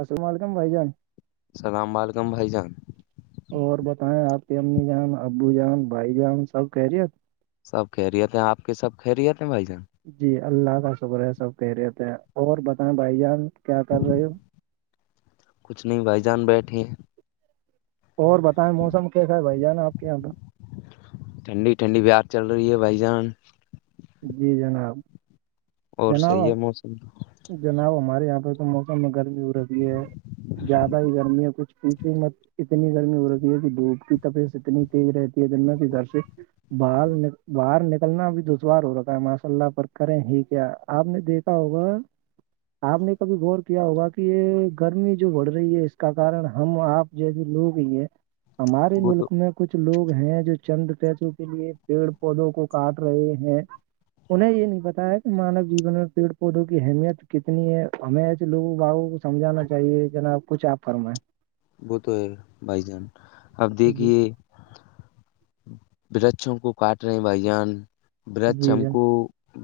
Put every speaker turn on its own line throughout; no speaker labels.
السلام علیکم بھائی جان
السلام و علیکم بھائی جان
اور بتیں آپ کی امی جان ابو جان بھائی جان سب کہہ رہیے
سب کہہرییت ہیں آپ کے سب کہرییت ہیں بھائی جان
جی اللہ کا شکر ہے سب کہہ رہے تھے اور بتائیں بھائی جان کیا کر رہے ہو
کچھ نہیں بھائی جان بیٹھے [unintelligible]
اور بتائیں موسم کیسا ہے بھائی جانا آپ کے یہاں پ
ٹھنڈی ٹھنڈی بیار چل رہی ہے بھائی جان
جی جناب [unintelligible]
اور
جناب
صحیح ہے موسم
جناب ہمارے یہاں پہ تو موسم میں گرمی ہو رہی ہے زیادہ ہی گرمی ہے کچھ پیچھ مت اتنی گرمی ہو رہتی ہے کہ دھوپ کی طبیعت اتنی تیز رہتی ہے د کے گھر سے باہر ن باہر نکلنا بھی دشوار ہو رہا ہے ماشاء اللہ پر کریں ہی کیا آپ نے دیکھا ہوگا آپ نے کبھی غور کیا ہوگا کہ یہ گرمی جو بڑھ رہی ہے اس کا کارن ہم آپ جیسے لوگ ہیں یہ ہمارے
وہ تو
ملک میں کچھ لوگ ہیں جو چند پسوں کے لیے پیڑ پودوں کو کاٹ رہے ہیں انہیں یہ نہیں بتا ہے مانو جیون میں پیڑ پودوں کی اہمیت کتنی ہے ہمیں ایسے لوگوں باگوں کو سمجھانا چاہیے جناب کچھ آپ فرم ہے [unintelligible]
وہ تو ہے بائی جان آپ
جی
دیکے ورچھوں کو کاٹ رہے ہیں بھائی جان ورچھ
جی
ہم کو
جناب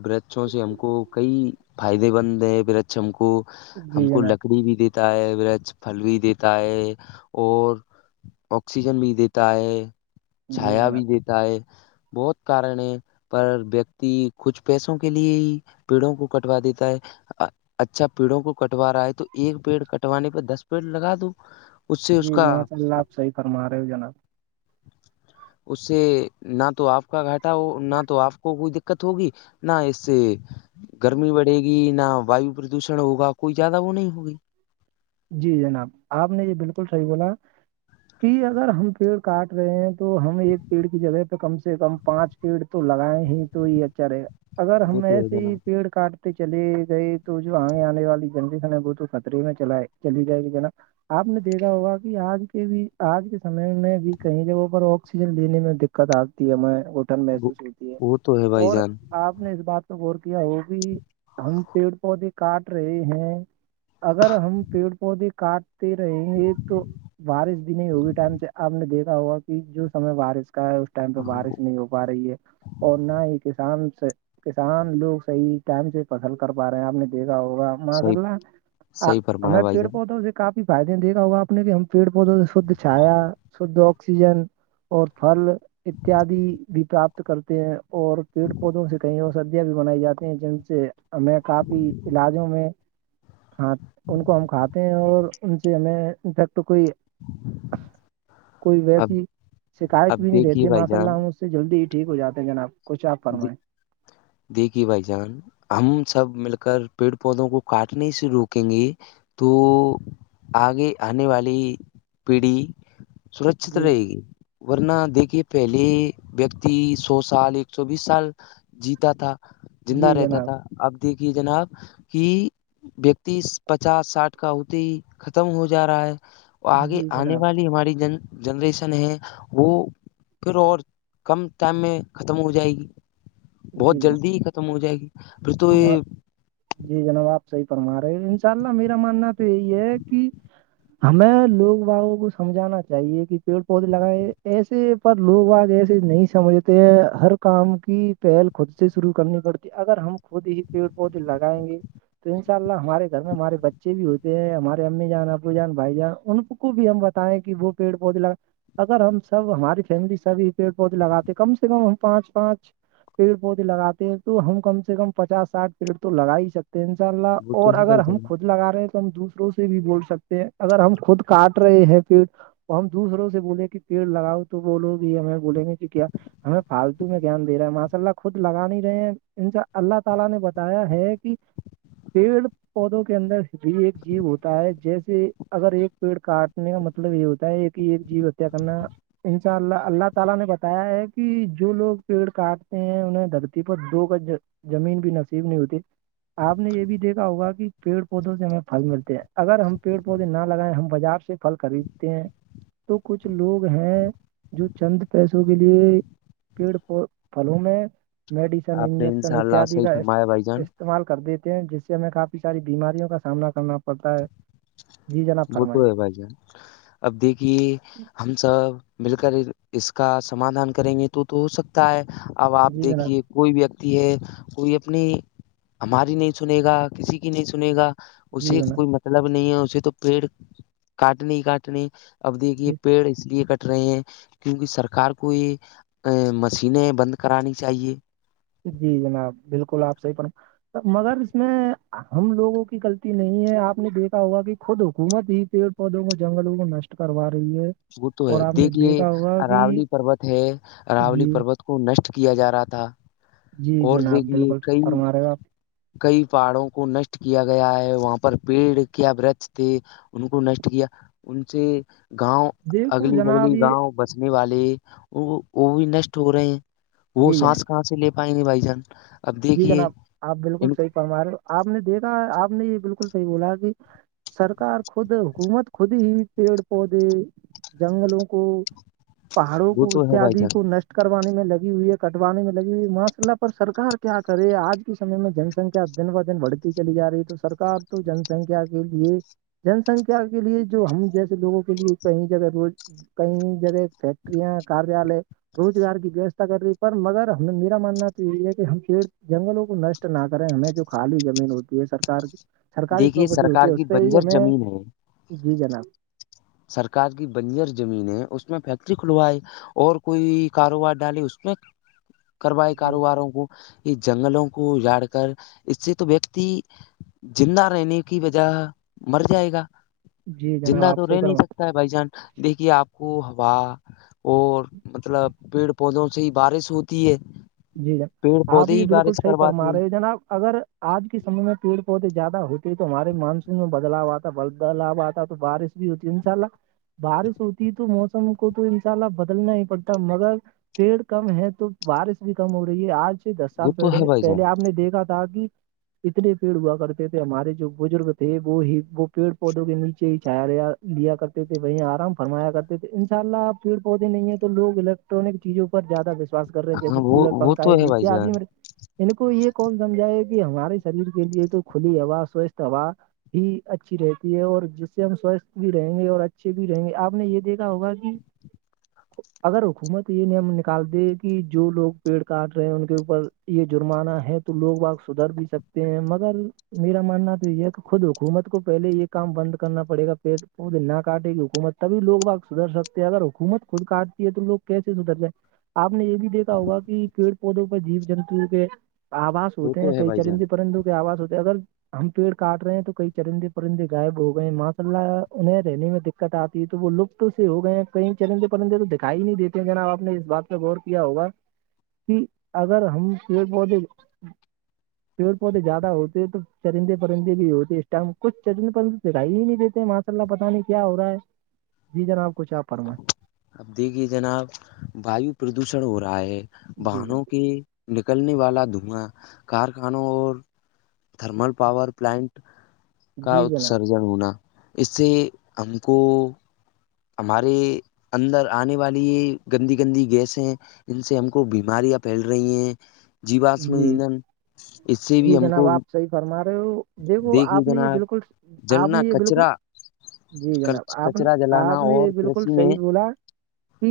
برچوں سے ہم کو کئی فائدے مند ہیں ہم کو ہم
جی
کو
جناب
لکڑی بھی دیتا ہے پھل بھی دیتا ہے اور آکسیجن بھی دیتا ہے
جی
چھایا بھی
جناب
دیتا ہے بہت کارن ہے پر ویکتی کچھ پیسوں کے لیے ہی پیڑوں کو کٹوا دیتا ہے اچھا پیڑوں کو کٹوا رہا ہے تو ایک پیڑ کٹوانے پ دس پیڑ لگا دووں
جی ماشاء اللہ آپ صحیح فرما رہے ہو جناب
اس سے نہ تو آپ کا گھاٹا ہو نہ تو آپ کو کوئی دقت ہوگی نہ اس سے گرمی بڑے گی نہ وایو پردوشن ہوگا کوئی زیادہ وہ نہیں ہوگی
جی جناب آپ نے یہ بالکل صحیح بولا کہ اگر ہم پیڑ کاٹ رہے ہیں تو ہم ایک پیڑ کی جگہ پہ کم سے کم پانچ پیڑ تو لگائیں ہی تو یہ اچھا رہے گا اگر
وہ
ہم
تو ہے
ایسے ہی
جناب
پیڑ کاٹ چلی گئی تو جو آگ آنے والی جنری س وہ تو خطرے میں چلائے چلی جائے گی جناا آپ نے دیکھا ہوگا کہ آج کے بھی آج کے سمے میں بھی کئی جگہوں پر آکسیجن لینے میں د دقت آتی ہے ہمیں اٹھن
وہ
محسوس ہوتی ہے
وہ تو بھائی
اور
جان
آپ نے اس بات پ غور کیا ہو کہ ہم پیڑ پودے کاٹ رہے ہیں اگر ہم پیڑ پودے کاٹتے رہیں گے تو بارش بھی نہیں ہوگی ٹائم سے آپ نے دیکھا ہوگا جو سمے بارش کا ہے اس ٹائم پہ
ہاں وہ
بارش نہیں ہو پا رہی ہے اور نہ ہی کسان سے کسان لوگ صحیح ٹائم سے فصل کر پا رہے ہیں آپ نے دیکھا ہوگا ماشاء
صحیح
اللہ آ-
صحیح فرمایا
ہمیں
بھائی
پیڑ
جان
پہودتااوں سے کافی فائدے دیکھا ہوگا آ نے کہ ہم پیڑ پودوں سے شھ چھایا شدھ آکسیجن اور پل اتیادی بھی پراپت کرتے ہیں اور پیڑ پودوں سے کہئی اور س بھی بنائی جاتی ہیں جن سے ہمیں کافی علاجوں میں ان کو ہم کھاتے ہیں اور ان سے ہمیں انفیکٹ کوئی کوئی
اب
ویسی شکایت بھی
اب
نہیں
دیکھیے
رہتی
بھائی
ماشاء اللہ
جان
ہم اس سے جلدی ہی ٹھیک ہو جاتے ہیں جناب کچھ آ فرمائیں
دیگی بھائی جان ہم سب مل کر پیڑ پودوں کو کاٹنے سے روکیں گے تو آگے آنے والی پیڑھی سرکچت
جی
رہے گی ورنہ دیکھیے پہلے ویکتی سو سال ایک سو بیس سال جیتا تھا زندہ
جی
رہتا
جناب
تھا اب دیکھیے جناب کہ ویکتیس پچاس ساٹھ کا اتے ہی ختم ہو جا رہا ہے وہ آگے
جی
آنے
جناب
والی ہماری جن جنریشن ہے وہ پھر اور کم ٹائم میں ختم ہو جائے گی بہت
جی جناب
جلدی ہی ختم ہو جائے گی پھر تو یہ
ما- جی جناب آپ صحیح فما رہے انشاء اللہ میرا ماننا تو یہی ہے کہ ہمیں لوگ باگوں کو سمجھانا چاہیے کہ پیڑ پودے لگائے ایسے پر لوگ آگ ایسے نہیں سمجھتے ہیں ہر کام کی پہل خود سے شروع کرنی پڑتی اگر ہم خود ہی پیڑ پودے لگائیں گے تو ان شاء اللہ ہمارے گھر میں ہمارے بچے بھی ہوتے ہیں ہمارے امی جان ابو جان بھائی جان ان کو کو بھی ہم بتائیں کہ وہ پیڑ پود ل اگر ہم سب ہماری فیملی سبھی پیڑ پودے لگاتے کم سے کم ہم پانچ پانچ پیڑ پودے لگاتے ہیں تو ہم کم سے کم پچاس سٹھ پیریٹ تو لگا ہی سکتے ہیں ان شاء اللہ
وہ تو
اور
ہے
اگر
بھائی
ہم
جان
خود لگا رہے ہیں تو ہم دوسروں سے بھی بول سکتے ہیں اگر ہم خود کاٹ رہے ہیں پیٹ اور ہم دوسروں سے بولے کہ پیڑ لگاؤ تو بولو گ ہمیں بولیں گے کہ کیا ہمیں فالتو میں گان دے رہا ہے ماشاء اللہ خود لگا نہیں رہے ہیں انسا [inaudible] پودوں کے اندر بھی ایک جیو ہوتا ہے جیسے اگر ایک پیڑ کاٹنے کا مطلب اپ یہ ہوتا ہے کہ ایک جیو ہے ہے کرنا ان شاء اللہ اللہ تعالی نے بتایا ہے کہ جو لوگ پیڑ کاٹتے ہیں انہیں درد پت دو کا زمین بھی نصیب نہیں ہوتی آپ نے یہ بھی دیکھا ہوگا کہ پیڑ پودوں سے ہمیں پھل ملتے ہیں اگر ہم پیڑ پودے نہ لگائیں ہم بازار سے پھل خریدتے ہیں تو کچھ لوگ ہیں جو چند پیسوں کے لیے پیڑ پلوں میں میڈیسن
آپ نے ان
انجیکشن
شاء اللہ
اتد
صحیح فرمایا بھائی جان
کا استعمال کر دیتے ہیں جس سے ہمیں کافی ساری بیماریوں کا سامنا کرنا پتا ہے جی جناب
وہ
فرمائیں
تو ہے بھائی جان اب دیکھیے ہم سب مل کر اس کا سمادھان کریں گے تو تو ہو سکتا ہے اب آپ
جی جناب
دیکھیے کوئی ویکتی ہے کوئی اپنی ہماری نہیں سنے گا کسی کی نہیں سنے گا
جی
اسے
جناب
کوئی مطلب نہیں ہے اسے تو پیڑ کاٹنے ہی کاٹنی اب دیکھیے
جی
پیڑ اس لیے کٹ رہے ہیں کیونکہ سرکار کو یہ ا مشینیں بند کرانی چاہیے
جی جناب بالکل آپ سےح پر مگر اس میں ہم لوگوں کی غلطی نہیں ہے آپ نے دیکھا ہوگا کہ خود حکومت ہی پ پودوں کو جنگلوں کو نشٹ کروا رہی ہے
وہ تو ہے
اور آپ نے
دیکھیے
دیکھا ہوگا کہ
راولی پروت ہے راولی
جی
پروت کو نشٹ کیا جا رہا تھا
جی
اور
جناب
دیکھیے
بالکل
کئی
فرما رہے ہو آپ
کئی پہاڑوں کو نشٹ کیا گیا ہے وہاں پر پیڑ کیا ورچ تھے ان کو نشٹ کیا ان سے گاؤں
دیکھو
اگلی بگلی
جناب یہ
گاؤں بسنے والے وہ بھی نشٹ ہو رہے ہیں وہ
جی جناب
سانس کہاں سے لے پائی نہیں بھائی جان اب دیکھیے
ہمارے آپ نے دیکھا آپ نے یہ بالکل صحیح بولا کہ سرکار خود حکومت خود ہی پیڑ پودے جنگلوں کو پہاڑوں
وہ
کو
تو ہے بھائی
اتیاد
جان
کو نش کروانے میں لگی ہوئی ہے کٹوانے میں لگی ہوئی ہے ماشء اللہ پر سرار کے کیا کرے آج کے سمے میں جن سنکھیا دن ب دن بڑھتی چلی جا رہی ہے تو سرک تو جن سنکھیا کے لیے جن سنکھیا کے لیے جو ہم جیسے لوگوں کے لیے کہیں جگہ روز کئی جگ فیکٹریاں کاریالے روزگار کی ویوستھا کر رہی پر مگر ہم نے میرا ماننا تو یہی ہے کہ ہم پڑ جنگلوں کو نشٹ نہ کریں ہمیں جو خالی زمین ہوتی ہے سرک کی سرکاری
دیکھیے
پراپرٹی ہوتی
سرکار
ہے
کی
اس پہ ہی
بنجر
ہمیں
زمین
جی جناب
سرک کی بنجر زمین ہے اس میں فیکٹری کھلوائے اور کوئی کاروبار ڈالے اس میں کروائے
جی
کاروباروں کو جنگلوں کو جاڑ کر اس سے تو ویکتی جا رہےنے کی وجہ مر جائے گا
جی جناب
زندہ تو
آپ صحیح
رہ نہیں
فرما
سکتا ہے بھائی جان دیکھیے آپ کو ہوا اور مطلب پیڑ پودوں سے ہی بارش ہوتی ہے
جی جناب
پیڑ
آپ
پودے
یہ
ہی
بالکل
بارش
صحیح فرما
کرواتے ہیں
رہے ہو جناب اگر آج کے سمے میں پیڑ پودے زیادہ ہوتے تو ہمارے مانسون میں بدلاؤ آتا بد بدلاؤ آتا تو بارش ہوتی ان شاء اللہ بارش ہوتی تو موسم کو تو انشاء اللہ بدلنا ہی پڑتا مگر پیڑ کم ہے تو بارش بھی کم ہو رہی ہے آج سے دس
وہ
سال
تو
پیڑ ہے
بھائی جان
پہلے آپ نے دیکھا تو داادی اتنے پیڑ ہوا کرتے تھے ہمارے جو بزرگ تھے وہ ہی وہ پیڑ پودوں کے نیچے ہی چھایا گیا لیا کرتے تھے وہیں آرام فرمایا کرتے تھے انشاء اللہ پیڑ پودے نہیں ہیں تو لوگ الگ الٹرک چیزوں پر زیادہ وشواس کر رہ ہیں
ہاں
جیسے
وہ
کولر
وہ تو ہے بھائی
پنکھاتیاد
جان
م ان کو یہ کون سمجھاائے کہ ہمارے شریر کے لیے تو کھلی ہوا سوستھ ہوا ہی اچھی رہتی ہے اور جس سے ہم سوستھ بھی رہیں گے اور اچھے بھی رہیں گے آپ نے یہ دیکھا ہوگا کہ اگر حکومت یہ نیم نکال د کہ جو لوگ پیڑ کاٹ رہے ہیں ان کے اوپر یہ جرمانہ ہے تو لوگ آگ سدھر بھی سکتے ہیں مگر میرا ماننا تو یہ ہے کہ خود حکومت کو پہلے یہ کام بند کرنا پڑے گا پڑ پودے نہ کاٹے گی حکومت تبھی لوگ بگ سدھر سکتے ہیں اگر حکومت خود کاٹتی ہے تو لوگ کیسے سدھر جائے آپ نے یہ بھی دیکھا ہوگا پیڑ پودوں پر جیو جنتو کے آواز
وہ
ہوتے
تو
ہیں
ہے
کئی
بھائی جان
چرندی پرندوں کے آواز ہوتے ہیں اگر ہم پیڑ کاٹ رہے ہیں تو کئی چرندے پرندے غائب ہو گئے ہیں ماشا اللہ انہیں رہنے میں د کٹاتتی ہے تو وہ لپت سے ہو گئے ہیں کئی چرندے پرندے تو دکھائی نہیں دیتے ہیں جناب آپ نے اس بات پہ غور کیا ہوگا کہ اگر ہم پیڑ پودے پیڑ پودے زیادہ ہوتے تورندے پرندے بھی ہوتے ہیں اس ٹائم میں کچ چرندے پرندے دکھائی ہی نہیں دیتے ہیں ماں لہ پت نہیں کیا ہو رہا ہے جی جناب کچھ آ فرما
اب دیکھیے جناب ویو پردوشن ہو رہا ہے
جی
باہنوں
جناب
کے نکلنے والا دھواں کارخانوں اور تھرمل پاور پلانٹ کا
جی جناب
اتسرجن ہونا اس سے ہم کو ہمارے اندر آنے والی یہ گندی گندی گیس ہیں ان سے ہم کو بیماریاں پھیل رہی ہیں جیواشم
جی
ادھن اس سے بھی ہم کو
صحی فرما رہے ہو دیکھو
دیکھیے
آپ نے یہ
جناب
بالکل آپ
جلنا
نے یہ بالکل
کچرا
جی جناب آپ نے
کچرا جلانا
آپ نے
اور
یہ بالکل
کرشی میں
صحیح بولا کہ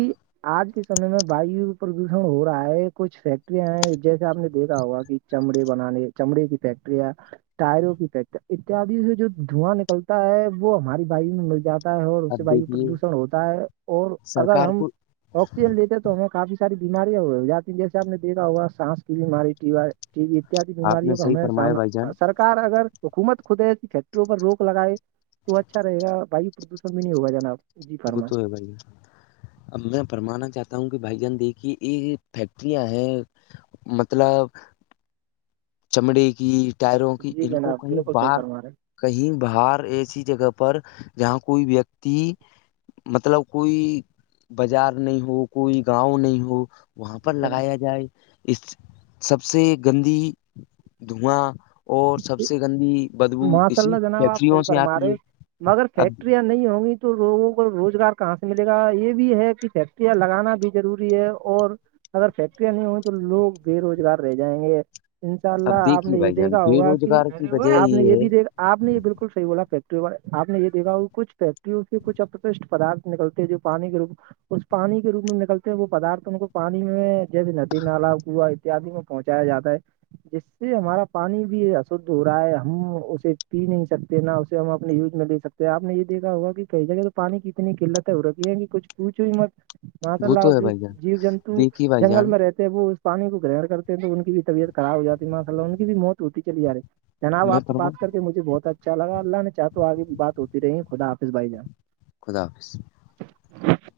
آج کے سمے میں وایو پردوشن ہو رہا ہے کچھ فیکٹریاں ہیں جیسے آپ نے دیکا ہوا کہ چمڑے بنانے چمڑے کی فیکٹری ہے ٹائروں کی پیک اتیاد سے جو دھواں نکلتا ہے وہ ہماری بائیک میں لگ جاتا ہے اور اس سے
اب
وایو
دیکھیے
پردوشن ہوتا ہے اور اگر
سرکار
ہم
کو
آکسیجن لیتے تو ہمیں کافی سے ساری بیماریاں ہو جاتی جیسے آپ دیکھا ہوا سانس کی بیماری ٹی ٹی وی اتیاد
آپ نے
بیماریوں کا
صحیح
ہمیں
فرمایا بھائی جان
سامنا سر سرار اگر حکومت خودے فیکٹریوں پر روک لگائے تو اچھا رہےا وایو پردوشن بھی نہیں ہوگا جناب جی
وہ
فرمائیں
تو ہے بھائی جان اب میں فرمانا چاہتا ہوں کہ بھائی جان دیکھیے یہ فیکٹریاں ہے مطلب چمڑے کی ٹائروں کی
جی
ان کو
جناب
کہیں
بالکل صحیح
باہار
فرما رہے
کہیں باہر ایسی جگہ پر جہاں کوئی ویکتی مطلب کوئی بازار نہیں ہو کوئی گاؤں نہیں ہو وہاں پر
جی
لگایا جائے اس سب سے گندی دھواں اور سب
جناب
سے گندی بدبو
ماشاء
اسی
اللہ جناب آپ صحیح
فیکٹریوں سے
فرما
آتی ہے
رہے مگر
اب
فیکٹرییا نہیں ہوں گی تو لوگوں کو روزگار کہاں سے ملے گا یہ بھی ہے کہ فیکٹریاں لگانا بھی ضروری ہے اور اور اگر فیکٹریاں نہیں ہوئی تو لوگ بے روزگار رہ جائیں گے انشاء
اب
اللہ آپ
دیکھیے
نے یہ
بھائی جان
دیکھا
بے
ہوگا کہ
روزگار کی وجہ
آپ نے
یہ
یہ
ہے
بھی آپ نے یہ بالکل صحیح والا فیکٹری والا آپ نے یہ دیکا کہ کچ فیکٹریوں سے کچھ ا اسٹ پدارت نکلتے ہیں جو پانی کے روپ اس پانی کے روپ میں نکلتے ہیں وہ پدارت ان کو پانی میں جیسے ندی نالا ہوا اتیادی میں پہنچایا جاتا ہے جس سے ہمارا پانی بھی اشھ ہو رہا ہے ہم اسے پی نہیں سکتے نہ اسے ہم اپنے یوز میں لے سکتے ہیں آپ نے یہ دیکا ہوگا کہ کئی جگہ تو پانی کی اتنی قلت ہے وہ رک ہے کچھ پوچوئی مت ماں تو
وہ
لاو
ہے
جو
بھائی جان
جیو جنتو
دیکھیے بھائی
جنگل
جان
میں رہتے وہ اس پانی کو گرہنر کرتے ہیں تو ان کی بھی طبیعت خراب ہو جاتی ماشء اللہ ان کی بھی مو ہوتی چلی جا رہی ہے۔ جناب
میں
آپ سے
فرما
بات کر کے مجھے بہت اچھا لگا اللہ نے چاہ تو آگے بھی بات ہوتی رہی خدا حافظ بھائی جان
خدا حافظ
[inaudible]